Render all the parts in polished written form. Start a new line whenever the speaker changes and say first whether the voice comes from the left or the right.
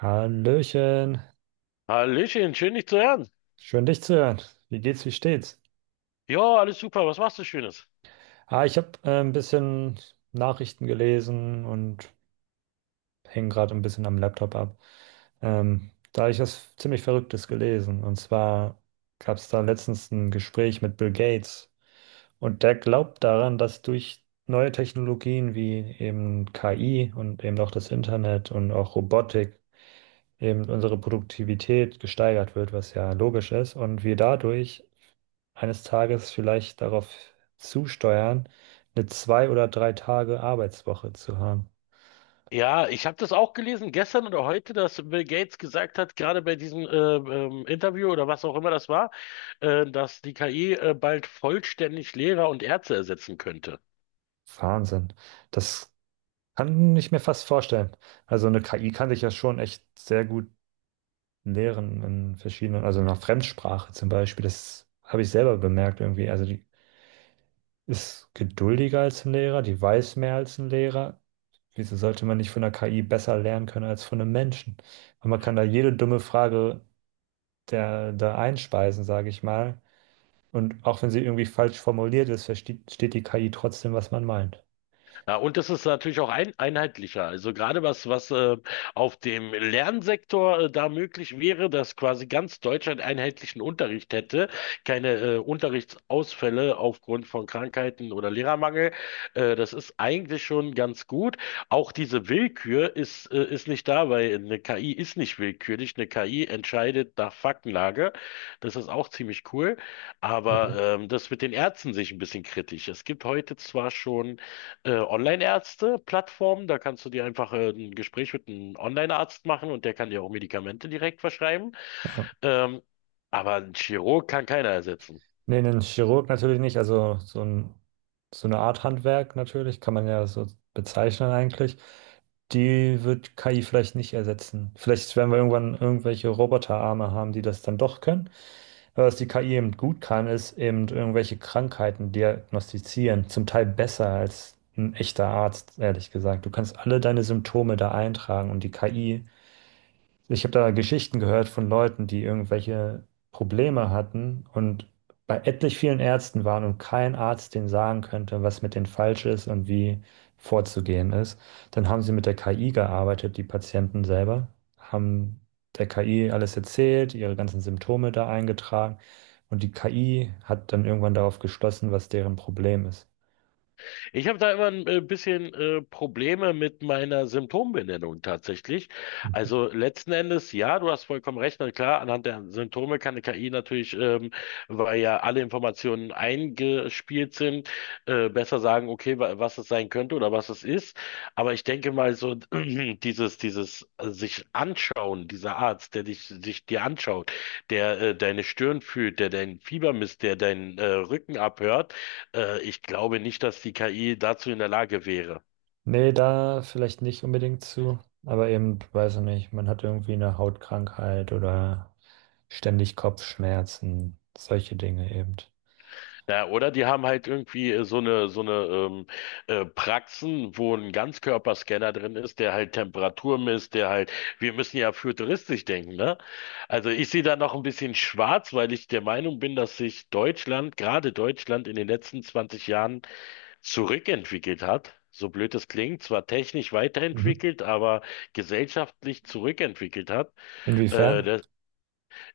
right: Hallöchen,
left: Hallöchen, schön dich zu hören.
right: schön dich zu hören. Wie geht's, wie steht's?
left: Ja, alles super, was machst du Schönes?
right: Ah, ich habe ein bisschen Nachrichten gelesen und hänge gerade ein bisschen am Laptop ab. Da hab ich was ziemlich Verrücktes gelesen. Und zwar gab es da letztens ein Gespräch mit Bill Gates, und der glaubt daran, dass durch neue Technologien wie eben KI und eben auch das Internet und auch Robotik eben unsere Produktivität gesteigert wird, was ja logisch ist, und wir dadurch eines Tages vielleicht darauf zusteuern, eine zwei oder drei Tage Arbeitswoche zu haben.
left: Ja, ich habe das auch gelesen gestern oder heute, dass Bill Gates gesagt hat, gerade bei diesem Interview oder was auch immer das war, dass die KI bald vollständig Lehrer und Ärzte ersetzen könnte.
right: Wahnsinn. Das kann ich mir fast vorstellen. Also eine KI kann sich ja schon echt sehr gut lehren in verschiedenen, also nach Fremdsprache zum Beispiel. Das habe ich selber bemerkt irgendwie. Also die ist geduldiger als ein Lehrer, die weiß mehr als ein Lehrer. Wieso sollte man nicht von der KI besser lernen können als von einem Menschen? Und man kann da jede dumme Frage der, da einspeisen, sage ich mal. Und auch wenn sie irgendwie falsch formuliert ist, versteht die KI trotzdem, was man meint.
left: Ja, und das ist natürlich auch einheitlicher. Also gerade was auf dem Lernsektor da möglich wäre, dass quasi ganz Deutschland einheitlichen Unterricht hätte, keine Unterrichtsausfälle aufgrund von Krankheiten oder Lehrermangel. Das ist eigentlich schon ganz gut. Auch diese Willkür ist nicht da, weil eine KI ist nicht willkürlich. Eine KI entscheidet nach Faktenlage. Das ist auch ziemlich cool. Aber
right: Mhm.
left: das mit den Ärzten sehe ich ein bisschen kritisch. Es gibt heute zwar schon Online-Ärzte-Plattformen. Da kannst du dir einfach ein Gespräch mit einem Online-Arzt machen und der kann dir auch Medikamente direkt verschreiben.
right: Ja.
left: Ähm, aber ein Chirurg kann keiner ersetzen.
right: Nee, einen Chirurg natürlich nicht, also so ein, so eine Art Handwerk natürlich, kann man ja so bezeichnen eigentlich. Die wird KI vielleicht nicht ersetzen. Vielleicht werden wir irgendwann irgendwelche Roboterarme haben, die das dann doch können. Aber was die KI eben gut kann, ist eben irgendwelche Krankheiten diagnostizieren, zum Teil besser als ein echter Arzt, ehrlich gesagt. Du kannst alle deine Symptome da eintragen und die KI. Ich habe da Geschichten gehört von Leuten, die irgendwelche Probleme hatten und bei etlich vielen Ärzten waren und kein Arzt denen sagen könnte, was mit denen falsch ist und wie vorzugehen ist. Dann haben sie mit der KI gearbeitet, die Patienten selber, haben der KI alles erzählt, ihre ganzen Symptome da eingetragen, und die KI hat dann irgendwann darauf geschlossen, was deren Problem ist.
left: Ich habe da immer ein bisschen Probleme mit meiner Symptombenennung tatsächlich. Also letzten Endes, ja, du hast vollkommen recht. Na klar, anhand der Symptome kann eine KI natürlich, weil ja alle Informationen eingespielt sind, besser sagen, okay, was es sein könnte oder was es ist. Aber ich denke mal so, dieses sich anschauen, dieser Arzt, sich dir anschaut, der deine Stirn fühlt, der dein Fieber misst, der deinen Rücken abhört, ich glaube nicht, dass die KI dazu in der Lage wäre.
right: Nee, da vielleicht nicht unbedingt zu, aber eben, weiß ich nicht, man hat irgendwie eine Hautkrankheit oder ständig Kopfschmerzen, solche Dinge eben.
left: Naja, oder die haben halt irgendwie so eine, so eine Praxen, wo ein Ganzkörperscanner drin ist, der halt Temperatur misst, der halt, wir müssen ja futuristisch denken, ne? Also ich sehe da noch ein bisschen schwarz, weil ich der Meinung bin, dass sich Deutschland, gerade Deutschland, in den letzten 20 Jahren zurückentwickelt hat. So blöd es klingt, zwar technisch
right: Mhm.
left: weiterentwickelt, aber gesellschaftlich zurückentwickelt hat.
right: Inwiefern?
left: Äh,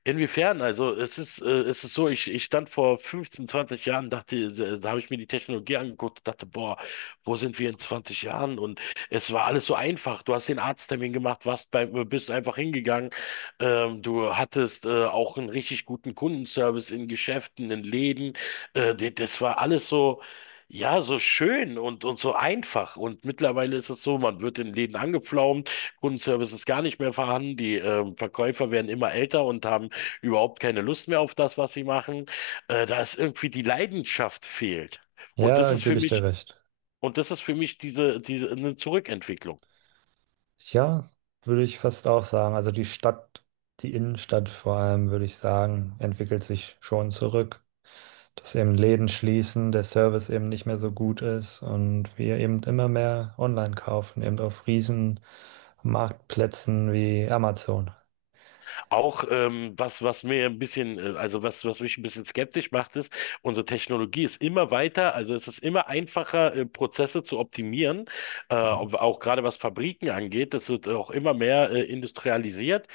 left: Inwiefern? Also es ist so, ich stand vor 15, 20 Jahren, dachte, da habe ich mir die Technologie angeguckt und dachte, boah, wo sind wir in 20 Jahren? Und es war alles so einfach. Du hast den Arzttermin gemacht, bist einfach hingegangen. Du hattest auch einen richtig guten Kundenservice in Geschäften, in Läden. Das war alles so. Ja, so schön und so einfach. Und mittlerweile ist es so, man wird in Läden angepflaumt, Kundenservice ist gar nicht mehr vorhanden, die Verkäufer werden immer älter und haben überhaupt keine Lust mehr auf das, was sie machen. Da ist irgendwie die Leidenschaft fehlt. Und
right: Ja,
left: das
right: da
left: ist für
right: gebe ich dir
left: mich,
right: recht.
left: und das ist für mich diese eine Zurückentwicklung.
right: Ja, würde ich fast auch sagen. Also die Stadt, die Innenstadt vor allem, würde ich sagen, entwickelt sich schon zurück. Dass eben Läden schließen, der Service eben nicht mehr so gut ist und wir eben immer mehr online kaufen, eben auf riesen Marktplätzen wie Amazon.
left: Auch was, was mir ein bisschen, also was, was mich ein bisschen skeptisch macht, ist, unsere Technologie ist immer weiter, also es ist immer einfacher, Prozesse zu optimieren,
right: Mhm.
left: auch gerade was Fabriken angeht, das wird auch immer mehr industrialisiert,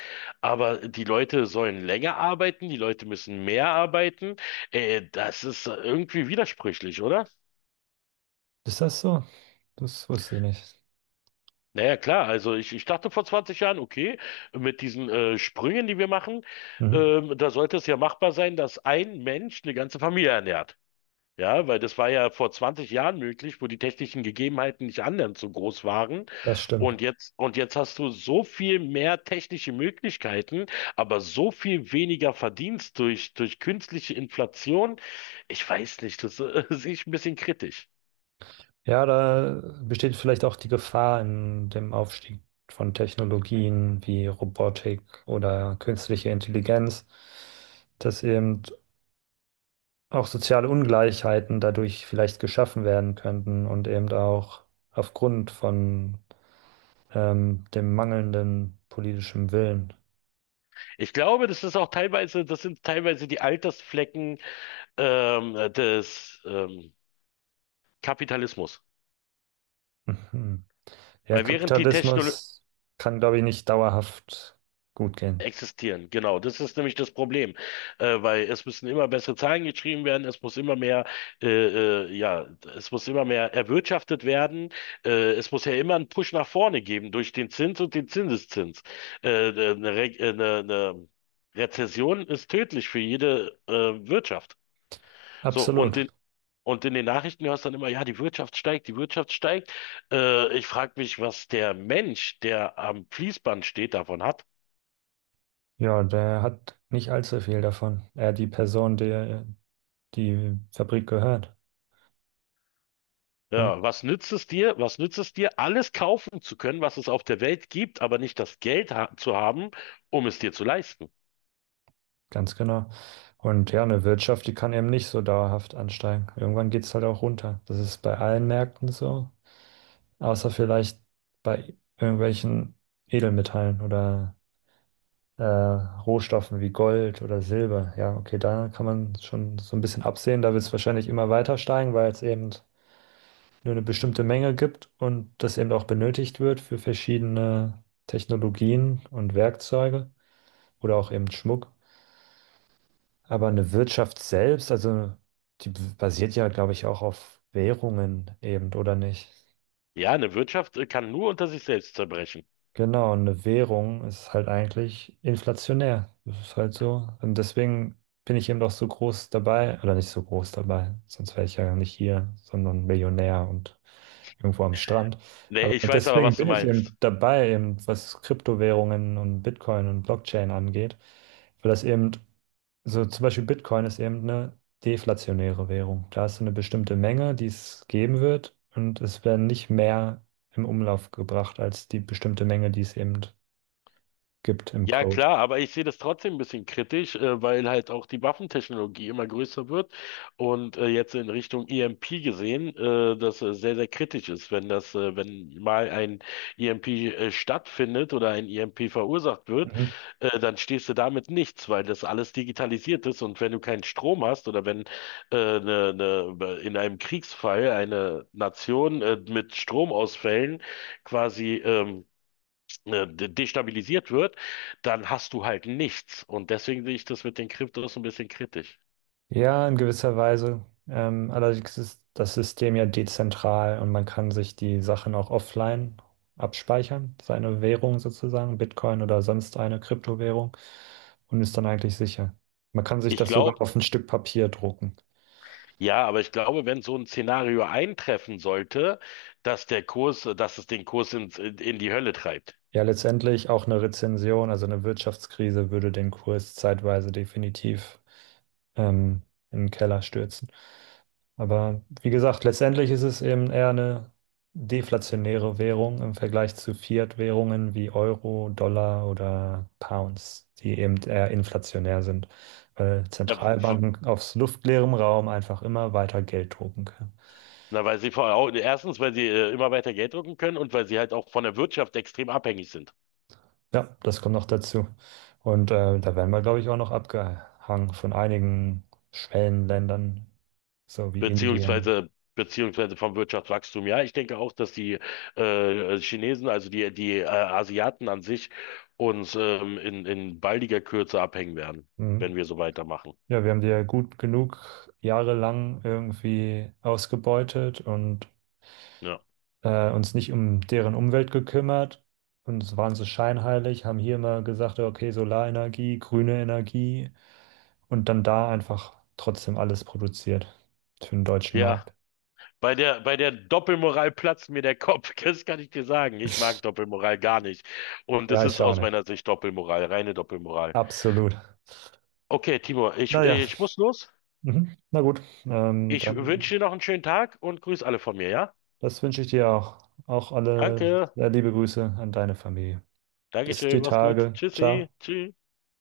left: aber die Leute sollen länger arbeiten, die Leute müssen mehr arbeiten, das ist irgendwie widersprüchlich, oder?
right: Ist das so? Das wusste ich nicht.
left: Naja, klar, also ich dachte vor 20 Jahren, okay, mit diesen Sprüngen, die wir machen,
right: Mhm.
left: da sollte es ja machbar sein, dass ein Mensch eine ganze Familie ernährt. Ja, weil das war ja vor 20 Jahren möglich, wo die technischen Gegebenheiten nicht annähernd so groß waren.
right: Das stimmt.
left: Und jetzt hast du so viel mehr technische Möglichkeiten, aber so viel weniger Verdienst durch künstliche Inflation. Ich weiß nicht, das sehe ich ein bisschen kritisch.
right: Ja, da besteht vielleicht auch die Gefahr in dem Aufstieg von Technologien wie Robotik oder künstliche Intelligenz, dass eben auch soziale Ungleichheiten dadurch vielleicht geschaffen werden könnten und eben auch aufgrund von dem mangelnden politischen Willen.
left: Ich glaube, das sind teilweise die Altersflecken, des Kapitalismus.
right: Mhm. Ja,
left: Weil während die Technologie
right: Kapitalismus kann, glaube ich, nicht dauerhaft gut gehen.
left: existieren, genau, das ist nämlich das Problem. Weil es müssen immer bessere Zahlen geschrieben werden, es muss immer mehr, ja, es muss immer mehr erwirtschaftet werden, es muss ja immer einen Push nach vorne geben durch den Zins und den Zinseszins. Eine Rezession ist tödlich für jede Wirtschaft. So, und
right: Absolut.
left: den Und in den Nachrichten hörst du dann immer, ja, die Wirtschaft steigt, die Wirtschaft steigt. Ich frage mich, was der Mensch, der am Fließband steht, davon hat.
right: Ja, der hat nicht allzu viel davon. Er, die Person, der die Fabrik gehört. Ne?
left: Ja, was nützt es dir? Was nützt es dir, alles kaufen zu können, was es auf der Welt gibt, aber nicht das Geld ha zu haben, um es dir zu leisten?
right: Ganz genau. Und ja, eine Wirtschaft, die kann eben nicht so dauerhaft ansteigen. Irgendwann geht es halt auch runter. Das ist bei allen Märkten so, außer vielleicht bei irgendwelchen Edelmetallen oder Rohstoffen wie Gold oder Silber. Ja, okay, da kann man schon so ein bisschen absehen. Da wird es wahrscheinlich immer weiter steigen, weil es eben nur eine bestimmte Menge gibt und das eben auch benötigt wird für verschiedene Technologien und Werkzeuge oder auch eben Schmuck. Aber eine Wirtschaft selbst, also die basiert ja, glaube ich, auch auf Währungen eben, oder nicht?
left: Ja, eine Wirtschaft kann nur unter sich selbst zerbrechen.
right: Genau, und eine Währung ist halt eigentlich inflationär. Das ist halt so. Und deswegen bin ich eben doch so groß dabei, oder nicht so groß dabei, sonst wäre ich ja nicht hier, sondern Millionär und irgendwo am Strand.
left: Nee,
right: Aber
left: ich weiß aber,
right: deswegen
left: was du
right: bin ich
left: meinst.
right: eben dabei, eben was Kryptowährungen und Bitcoin und Blockchain angeht, weil das eben, so zum Beispiel Bitcoin ist eben eine deflationäre Währung. Da hast du eine bestimmte Menge, die es geben wird, und es werden nicht mehr im Umlauf gebracht als die bestimmte Menge, die es eben gibt im
left: Ja,
right: Code.
left: klar, aber ich sehe das trotzdem ein bisschen kritisch, weil halt auch die Waffentechnologie immer größer wird und jetzt in Richtung EMP gesehen, das sehr, sehr kritisch ist, wenn wenn mal ein EMP stattfindet oder ein EMP verursacht wird,
right: Mhm.
left: dann stehst du damit nichts, weil das alles digitalisiert ist und wenn du keinen Strom hast oder wenn ne, in einem Kriegsfall eine Nation mit Stromausfällen quasi destabilisiert wird, dann hast du halt nichts. Und deswegen sehe ich das mit den Kryptos ein bisschen kritisch.
right: Ja, in gewisser Weise. Allerdings ist das System ja dezentral und man kann sich die Sachen auch offline abspeichern, seine Währung sozusagen, Bitcoin oder sonst eine Kryptowährung, und ist dann eigentlich sicher. Man kann sich
left: Ich
right: das sogar
left: glaube,
right: auf ein Stück Papier drucken.
left: ja, aber ich glaube, wenn so ein Szenario eintreffen sollte, dass der dass es den Kurs in die Hölle treibt.
right: Ja, letztendlich auch eine Rezession, also eine Wirtschaftskrise würde den Kurs zeitweise definitiv ähm, in den Keller stürzen. Aber wie gesagt, letztendlich ist es eben eher eine deflationäre Währung im Vergleich zu Fiat-Währungen wie Euro, Dollar oder Pounds, die eben eher inflationär sind, weil
left: Na, f-
right: Zentralbanken aus luftleerem Raum einfach immer weiter Geld drucken können.
left: weil sie erstens, weil sie immer weiter Geld drucken können und weil sie halt auch von der Wirtschaft extrem abhängig sind.
right: Ja, das kommt noch dazu. Und da werden wir, glaube ich, auch noch abgehangen von einigen Schwellenländern, so wie Indien.
left: Beziehungsweise beziehungsweise vom Wirtschaftswachstum. Ja, ich denke auch, dass die Chinesen, also die Asiaten an sich, uns in baldiger Kürze abhängen werden,
right: Mhm.
left: wenn wir so weitermachen.
right: Ja, wir haben die ja gut genug jahrelang irgendwie ausgebeutet und
left: Ja,
right: uns nicht um deren Umwelt gekümmert. Und es waren so scheinheilig, haben hier immer gesagt, okay, Solarenergie, grüne Energie, und dann da einfach trotzdem alles produziert für den deutschen
left: ja.
right: Markt.
left: Bei der Doppelmoral platzt mir der Kopf. Das kann ich dir sagen. Ich mag Doppelmoral gar nicht. Und es
right: Ja, ich
left: ist
right: auch
left: aus
right: nicht.
left: meiner Sicht Doppelmoral, reine Doppelmoral.
right: Absolut.
left: Okay, Timo,
right: Naja.
left: ich muss los.
right: Mhm. Na gut,
left: Ich wünsche
right: dann
left: dir noch einen schönen Tag und grüß alle von mir, ja?
right: das wünsche ich dir auch. Auch alle
left: Danke.
right: liebe Grüße an deine Familie. Bis die
left: Dankeschön, mach's gut.
right: Tage. Ciao.
left: Tschüssi. Tschüss.